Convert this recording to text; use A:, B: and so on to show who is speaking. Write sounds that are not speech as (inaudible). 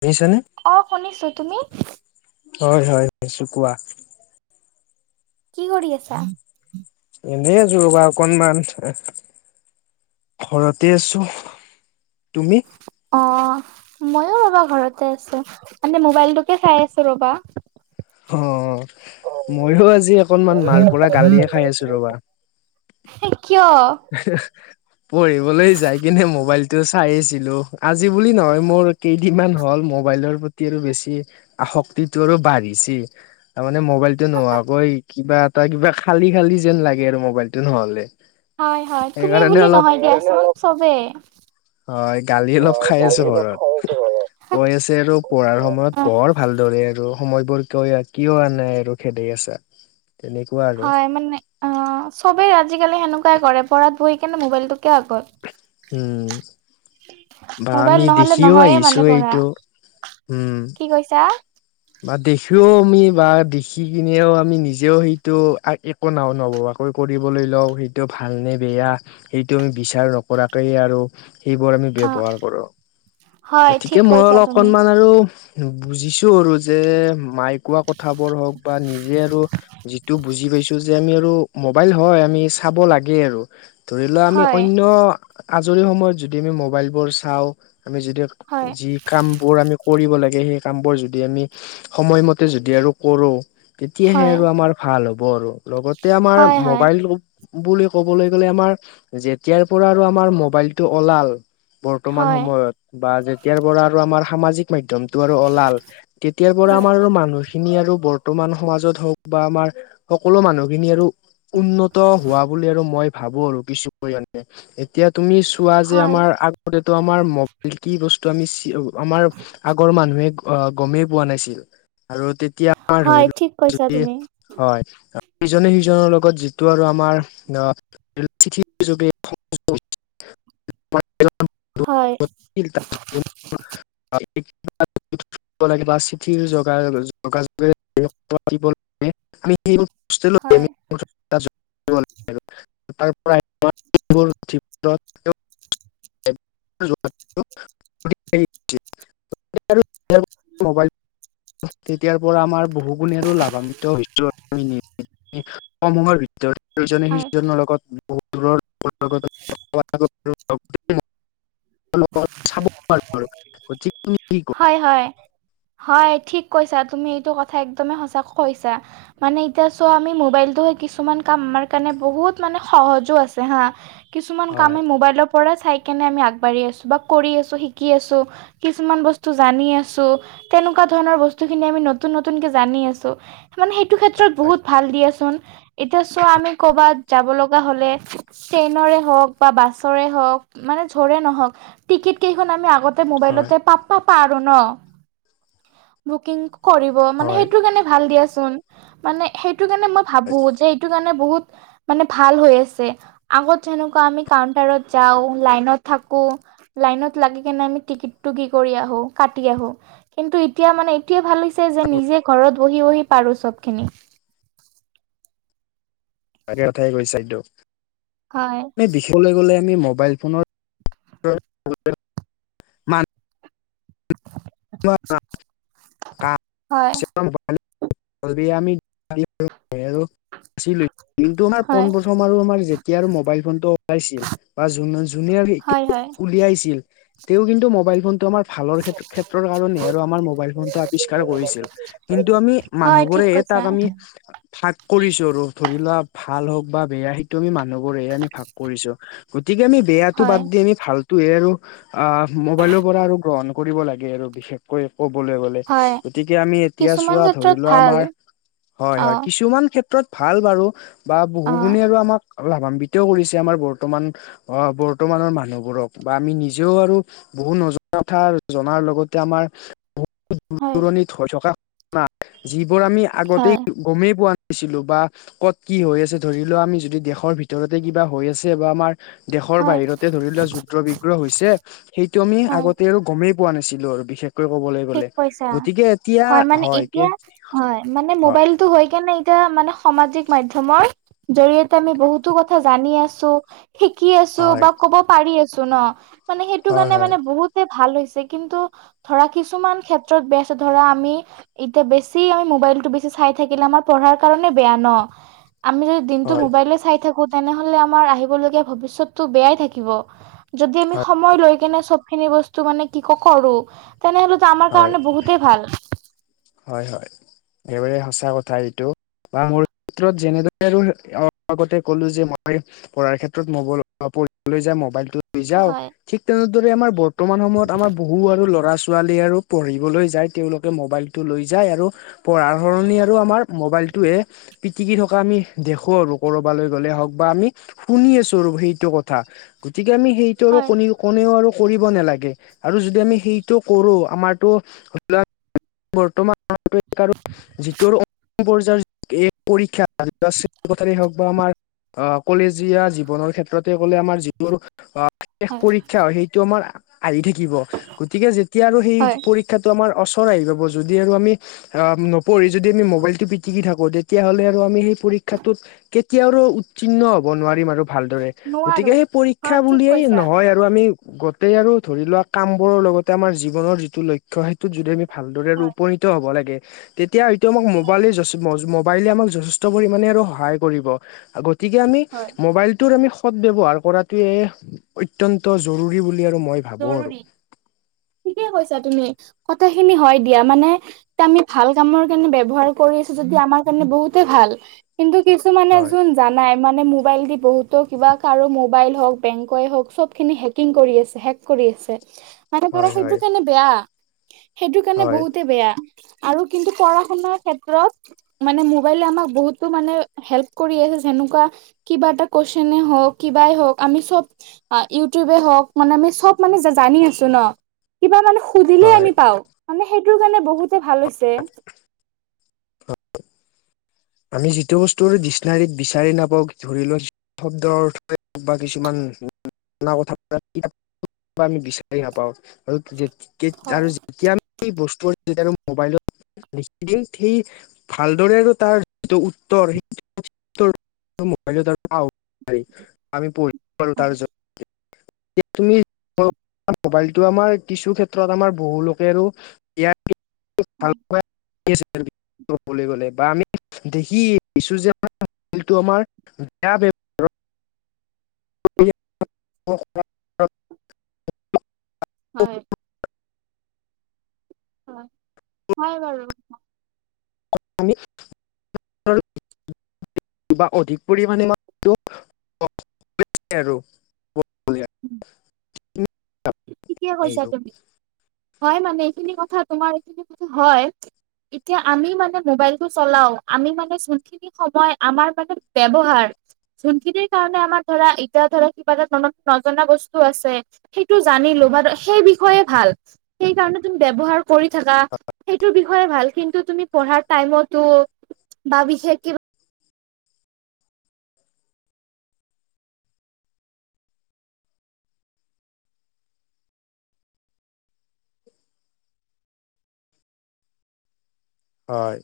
A: দিছেনে
B: অ শুনিছো। তুমি?
A: হয় হয় (unintelligible) কোৱা
B: কি কৰি আছা?
A: এনেই আছো ৰ'বা অকনমান থ আ ঘৰতে আছো, তুমি?
B: অ। মইও ৰ'বা ঘৰতে আছো মানে মোবাইলটোকে চাই আছো ৰ'বা।
A: অ মইয়ো আজি অকনমান মাৰ পৰা গালিয়ে খাই আছো ৰ'বা।
B: হে কিয়?
A: হে হে পঢ়িবলৈ যাই কিনে মোবাইল টো চাই আছিলো। আজি বুলি নহয় মোৰ কেইদিনমান হ'ল মোবাইলৰ প্ৰতি আৰু বেছি আসক্তিটো আৰু বাঢ়িছে। তাৰ মানে মোবাইলটো নোহোৱাকৈ কিবা এটা কিবা খালি খালি যেন লাগে আৰু মোবাইলটো নহ'লে।
B: হয় হয় তুমি
A: সেইকাৰণে
B: বুলি
A: অলপ
B: নহয় দিয়া চব চবে।
A: হয়, গালি অলপ খাই আছো ঘৰত। কৈ আছে আৰু পঢ়াৰ সময়ত পঢ় ভালদৰে আৰু সময়বোৰ ক কিয় আহা নাই আৰু খেদি আছা। তেনেকুৱা আৰু
B: হয় মানে অ, চবেই আজিকালি সেনেকুৱাই কৰে পঢ়াত বহি কেনে মোবাইলটোকে আগত।
A: উম। বা
B: মোবাইল
A: আমি
B: নহ'লে
A: দেখিও
B: নহয়ে
A: আহিছো
B: মানে পঢ়া।
A: এইটো উম
B: কি কৈছা?
A: বা দেখিও আমি বা দেখি কিনেও আমি নিজেও সেইটো আ ইত একো নও নভবাকৈ কৰিবলৈ লওঁ সেইটো ভাল নে বেয়া সেইটো আমি বিচাৰ নকৰাকেই আৰু সেইবোৰ আমি
B: অ
A: ব্যৱহাৰ কৰো,
B: হয়
A: গতিকে
B: ঠিক
A: মই
B: কৈছা
A: অলপ
B: তুমি
A: অকনমান আৰু বুজিছো আৰু যে মাই কোৱা কথা কথাবোৰ হওঁক বা নিজে আৰু যিটো বুজি পাইছো যে আমি আৰু মোবাইল হয় আমি চাব লাগে আৰু ধৰি লোৱা আমি
B: হয়
A: অন্য আজৰি সময়ত যদি আমি মবাইলবোৰ চাওঁ, আমি যদি
B: হয়
A: যি কামবোৰ আমি কৰিব লাগে সেই কামবোৰ যদি আমি সময়মতে যদি আৰু কৰো, তেতিয়াহে
B: হয়
A: আৰু আমাৰ ভাল হ'ব আৰু, লগতে আমাৰ
B: হয় হয়
A: ম'বাইলটো বুলি ক'বলৈ গ'লে আমাৰ যেতিয়াৰ পৰা আৰু আমাৰ মোবাইলটো ওলাল বৰ্তমান
B: হয়
A: সময়ত বা যেতিয়াৰ পৰা আৰু আমাৰ সামাজিক মাধ্যমটো আৰু ওলাল তেতিয়াৰ পৰা
B: হয়
A: আমাৰ আৰু মানুহ খিনি আৰু বৰ্তমান সমাজত হওক বা আমাৰ সকলো মানুহ খিনি আৰু উন্নত হোৱা বুলি আৰু মই ভাবো আৰু কিছু পৰিমানে। এতিয়া তুমি চোৱা যে
B: হয়
A: আমাৰ আগতেটো আমাৰ ম'বাইল কি বস্তু আমি চি আমাৰ আগৰ মানুহে গমেই পোৱা নাছিল আৰু তেতিয়া
B: হয় ঠিক কৈছা তুমি
A: (unintelligible) হয় ইজনে সিজনৰ লগত যিটো আৰু আমাৰ অ চিঠিৰ যোগে (unintelligible)
B: হয়
A: (unintelligible) থব লাগে বা চিঠিৰ যোগাৰ যোগাযোগে
B: হয়।
A: (unintelligible) বু (unintelligible) (unintelligible) (unintelligible) (unintelligible) ম'বাইল তেতিয়াৰ পৰা আমাৰ বহু গুণে লাভান্বিত হৈছো (unintelligible) সমূহৰ ভিতৰত ইজনে
B: হয়
A: সিজনৰ লগত বহুত দূৰৰ (unintelligible) চাব (unintelligible) কোৱা
B: হয় হয় হয় ঠিক কৈছা তুমি, এইটো কথা একদমে সঁচাকে কৈছা। মানে এতিয়া চোৱা আমি মোবাইলটোৱে কিছুমান কাম আমাৰ কাৰণে বহুত মানে সহজো আছে হা কিছুমান কামে
A: হয়
B: ম'বাইলক পৰা চাই কেনে আমি আগবাঢ়ি আছো বা কৰি আছো, শিকি আছো কিছুমান ব স্তু জানি আছো তেনেকুৱা ধৰণৰ বস্তু খিনি আমি নতুন নতুনকে জানি আছো। মানে সেইটো ক্ষেত্ৰত বহুত ভাল দিয়াচোন, এতিয়া চোৱা আমি ক'বাত যাব লগা হ'লে ট্ৰেইনৰে হওক বা বাছৰে হওক মানে যৰে নহওক টিকেট কেইখন আমি আগ
A: হয়
B: মবাইলতে পা পাৰোঁ ন বুকিং কৰি ব মানে
A: হয়
B: সেইটো কাৰণে ভাল দিয়াচোন, মানে সেইটো কাৰণে মই ভাবো যে এইটো কাৰণে বহুত-শ মানে ভাল হৈ আছে, আগত যেনেকুৱা আমি কাউণ্টাৰত যাওঁ, লাইনত থাকো লাইনত লাগি কেনে আমি টিকেটটো কি কৰি আহো কাটি আহো, কিন্তু এতিয়া মানে এইটোৱে ভাল হৈছে যে নিজে ঘৰত বহি বহি পাৰো চব খিনি।
A: (unintelligible) কথাই কৈছা এইটো।
B: হয়।
A: দেখিবলৈ গ'লে আমি মোবাইল ফোনত (unintelligible)
B: হয়
A: (unintelligible) (unintelligible) (unintelligible) কিন্তু আমাৰ
B: হয়
A: পোন প্ৰথম আৰু আমাৰ যেতিয়া আৰু মোবাইল ফোনটো ওলাইছিল বা যোন যোনে
B: হয় হয়
A: উলিয়াইছিল তেওঁ কিন্তু ম'বাইল ফোনটো আমাৰ ভালৰ ক্ষেত্ৰত (unintelligible) কাৰণে আৰু আমাৰ মোবাইল ফোন টো আৱিষ্কাৰ কৰিছিল কিন্তু আমি
B: হয় ঠিক
A: মানুহবোৰেহে
B: কৈছা
A: তাক আমি ভাগ কৰিছো আৰু ধৰি লোৱা ভাল হওক বা বেয়া সেইটো আমি মানুহবোৰেহে আমি ভাগ কৰিছো গতিকে আমি বেয়াটো
B: হয়।
A: বাদ দি আমি ভালটোহে আৰু অ মোবাইলৰ পৰা আৰু গ্ৰহণ কৰিব লাগে। আৰু বিশেষকৈ ক'বলৈ গল।
B: হয়
A: গতিকে আমি এতিয়া
B: কিছুমান
A: চোৱা ধৰি
B: ক্ষেত্ৰত
A: লোৱা
B: ভাল
A: আমাৰ হয়
B: অ
A: হয় কিছুমান ক্ষে ক্ষেত্ৰত ভাল বাৰু বা বহু
B: অ
A: গুণে আৰু আমাক লাভান্বিতও কৰিছে আমাৰ বৰ্তমান অ' বৰ্তমানৰ মানুহবোৰক বা আমি নিজেও আৰু বহুত নজনা কথা জনাৰ লগত আগতে আমাৰ বহু দূৰ
B: হয়
A: দূৰণিত হৈ থকা ঘটনা যিবোৰ আমি আগতেই
B: হয়
A: গমেই পোৱা নাছিলো বা ক'ত কি হৈ আছে ধৰি লোৱা আমি যদি দেশৰ ভিতৰতে কিবা হৈ আছে বা আমাৰ দেশৰ
B: হয়
A: বাহিৰতে ধৰি লোৱা যুদ্ধ বিগ্ৰহ হৈছে সেইটো আমি
B: হয়
A: আগতে আৰু গমেই পোৱা নাচো লো আৰু বিশেষ (unintelligible)
B: ঠিক কৈছা হয় মানে এতিয়া হয় মানে মোবাইলটো হয় কেনে এতিয়া মানে সামাজিক মাধ্যমৰ জৰিয়তে আমি বহুতো কথা জানি আছো। শিকি আছো
A: হয়
B: বা ক'ব পাৰি আছো ন মানে সেইটো কাৰনে
A: হয়
B: মানে বহুত ভাল হৈছে কিন্তু ধৰা কিছুমান ক্ষেত্ৰত বেস ধৰা আমি এতিয়া বেছি আমি মোবাইলটো বেছি চাই থাকিলে আমাৰ পঢ়াৰ কাৰণে বেয়া ন আমি যদি দিনটো
A: হয় হয়
B: মোবাইলে চাই থাকো তেনেহলে আমাৰ আহিবলগীয়া ভবিষ্যতটো বেয়াই থাকিব। যদি আমি
A: হয়
B: সময় লৈ কেনে চব খিনি বস্তু মানে কি (unintelligible) কৰো। তেনেহ'লেতো আমাৰ
A: হয়
B: কাৰণে বহুতেই ভাল।
A: হয়, হয়। এইবাৰে সঁচা কথা এইটো বা মোৰ ক্ৰত যেনেদৰে আগতে কলো যে মই পঢ়াৰ ক্ষেত্ৰত মই বোলো পঢ়িবলৈ যে মবাইলটো লৈ যাওঁ।
B: হয়
A: ঠিক তেনেদৰে আমাৰ বৰ্তমান সময়ত আমাৰ বহু আৰু ল'ৰা ছোৱালী আৰু পঢ়িবলৈ যায় তেওঁলোকে মোবাইল টো লৈ যায় আৰু পঢ়াৰ সলনি আৰু আমাৰ মোবাইলটোহে পিটিকি থকা আমি দেখো আৰু কৰবালৈ গ'লে হওক বা আমি শুনি আছো আৰু সেইটো কথা। গতিকে আমি সেইটো আৰু
B: হয়,
A: কোনোও কোনেও আৰু কৰিব নালাগে আৰু যদি আমি সেইটো কৰো আমাৰতো বৰ্তমান আৰু (unintelligible) যিটোৰ (unintelligible) পৰ্যায়ৰ এই পৰীক্ষা (unintelligible) কথাৰে হওক। বা আমাৰ আ কলেজীয়া জীৱনৰ ক্ষেত্ৰতে কলে আমাৰ যি মোৰ অ শেষ
B: হয়,
A: পৰীক্ষা হয় সেইটো আমাৰ। আহি থাকিব গতিকে যেতিয়া আৰু সেই
B: হয়,
A: পৰীক্ষাটো আমাৰ ওচৰ আহি পাব যদি আৰু আমি নপঢ়ি যদি আমি মবাইলটো পিটিকি থাকো তেতিয়াহলে আৰু আমি সেই পৰিক্ষাটোত কেতিয়াওঁ আৰু উত্তীৰ্ণ হব নোৱাৰিম আৰু ভালদৰে
B: নোৱাৰো
A: গতিকে সেই পৰীক্ষা
B: হয় ঠিক
A: বুলিয়েই
B: কৈছা
A: নহয় আৰু। আৰু আমি গোটেই আৰু ধৰি লোৱা কামবোৰৰ লগতে আমাৰ জীৱনৰ যিটো লক্ষ্য সেইটো যদি আমি ভালদৰে আৰু
B: হয়,
A: উপনিত হ'ব লাগে তেতিয়া হয়তো আমাক মোবাইলে যথে পাৰিলে আমাৰ যথেষ্ট পৰিমাণে আৰু সহায় কৰিব গতিকে আমি
B: হয়,
A: মোবাইলটো আমি সদ ব্যৱহাৰ কৰাটোৱে অত্যন্ত জৰুৰী বুলি আৰু মই ভাবো আৰু।
B: জৰুৰী ঠিকে কৈছা তুমি কথাখিনি হয় দিয়া মানে এতিয়া আমি ভাল কামৰ কাৰণে ব্যৱহাৰ কৰি আছো যদি আমাৰ কাৰণে বহুতে ভাল কিন্তু কিছুমানক
A: হয়,
B: যোন জানাই মানে মোবাইল দি বহুতো কিবা কাৰো মোবাইল হওক বেংকই হওক চবখিনি হেকিং কৰি আছে হেক কৰি আছে মানে ধৰা
A: হয়, হয়,
B: সেইটোৰ কাৰণে বেয়া সেইটোৰ কাৰণে
A: হয়,
B: বহুতে বেয়া। আৰু কিন্তু পঢ়া শুনাৰ ক্ষেত্ৰত মানে মোবাইলে আমাক বহুতো মানে হেল্প কৰি আছে যেনেকুৱা কিবা এটা কুৱেশনে হওক কিবাই হওক আমি চব ইউটিউব হওক মানে আমি চব মানে জানি আছো ন কিবা মানে সুধিলেই
A: হয়।
B: আমি পাও মানে সেইটোৰ কাৰণে বহুতে ভাল হৈছে। দে
A: আমি যিটো বস্তুৰ ডিচনাৰীত বিচাৰি নাপাওঁ ধৰি লোৱা শব্দৰ অৰ্থ বা কিছুমান না (unintelligible) কথাৰ পৰা বা আমি বিচাৰি নাপাওঁ আৰু আৰু
B: হয়।
A: যেতিয়া আমি সেই বস্তু যেতিয়া আৰু মোবাইলত দ সেইটো সেই ভালদৰে আৰু তাৰ যিটো উত্তৰ সেই উত্তৰ ম'বাইলত (unintelligible) আমি পঢ়িম আৰু তাৰ য'ত
B: (inaudible)
A: এতিয়া তুমি মোবাইলটো আমাৰ কিছু ক্ষেত্ৰত আমাৰ বহু লোকে আৰু তিয়া আমি ভাল কৈ (unintelligible) ক'বলৈ গলে বা আমি দেখি আহিছো যে (unintelligible) আমাৰ বেয়া বে অ (unintelligible)
B: হয় হয় হয় বাৰু
A: আ আমি কি হ'ল। কিবা অধিক পৰিমণে মান (unintelligible) আৰু
B: উম ঠিকে কৈছা তুমি হয় মানে এইখিনি কথা তোমাৰ এইখিনি কথা হয়। এতিয়া আমি মানে মোবাইলটো চলাও আমি মানে চি কি সময় আমাৰ বাবে ব্যৱহাৰ, যোনখিনিৰ কাৰণে আমাৰ ধৰা এতিয়া ধৰা কিবা এটা মনত নজনা বস্তু আছে। সেই টো জানি লবাটো সেই বিষয়ে ভাল সেই কাৰণে তুমি ব্যৱহাৰ কৰি থাকা সেইটো বিষয়টো য়ে ভাল কিন্তু তুমি পঢ়াৰ টাইমতো বা বিশেষ কিবা
A: হয়।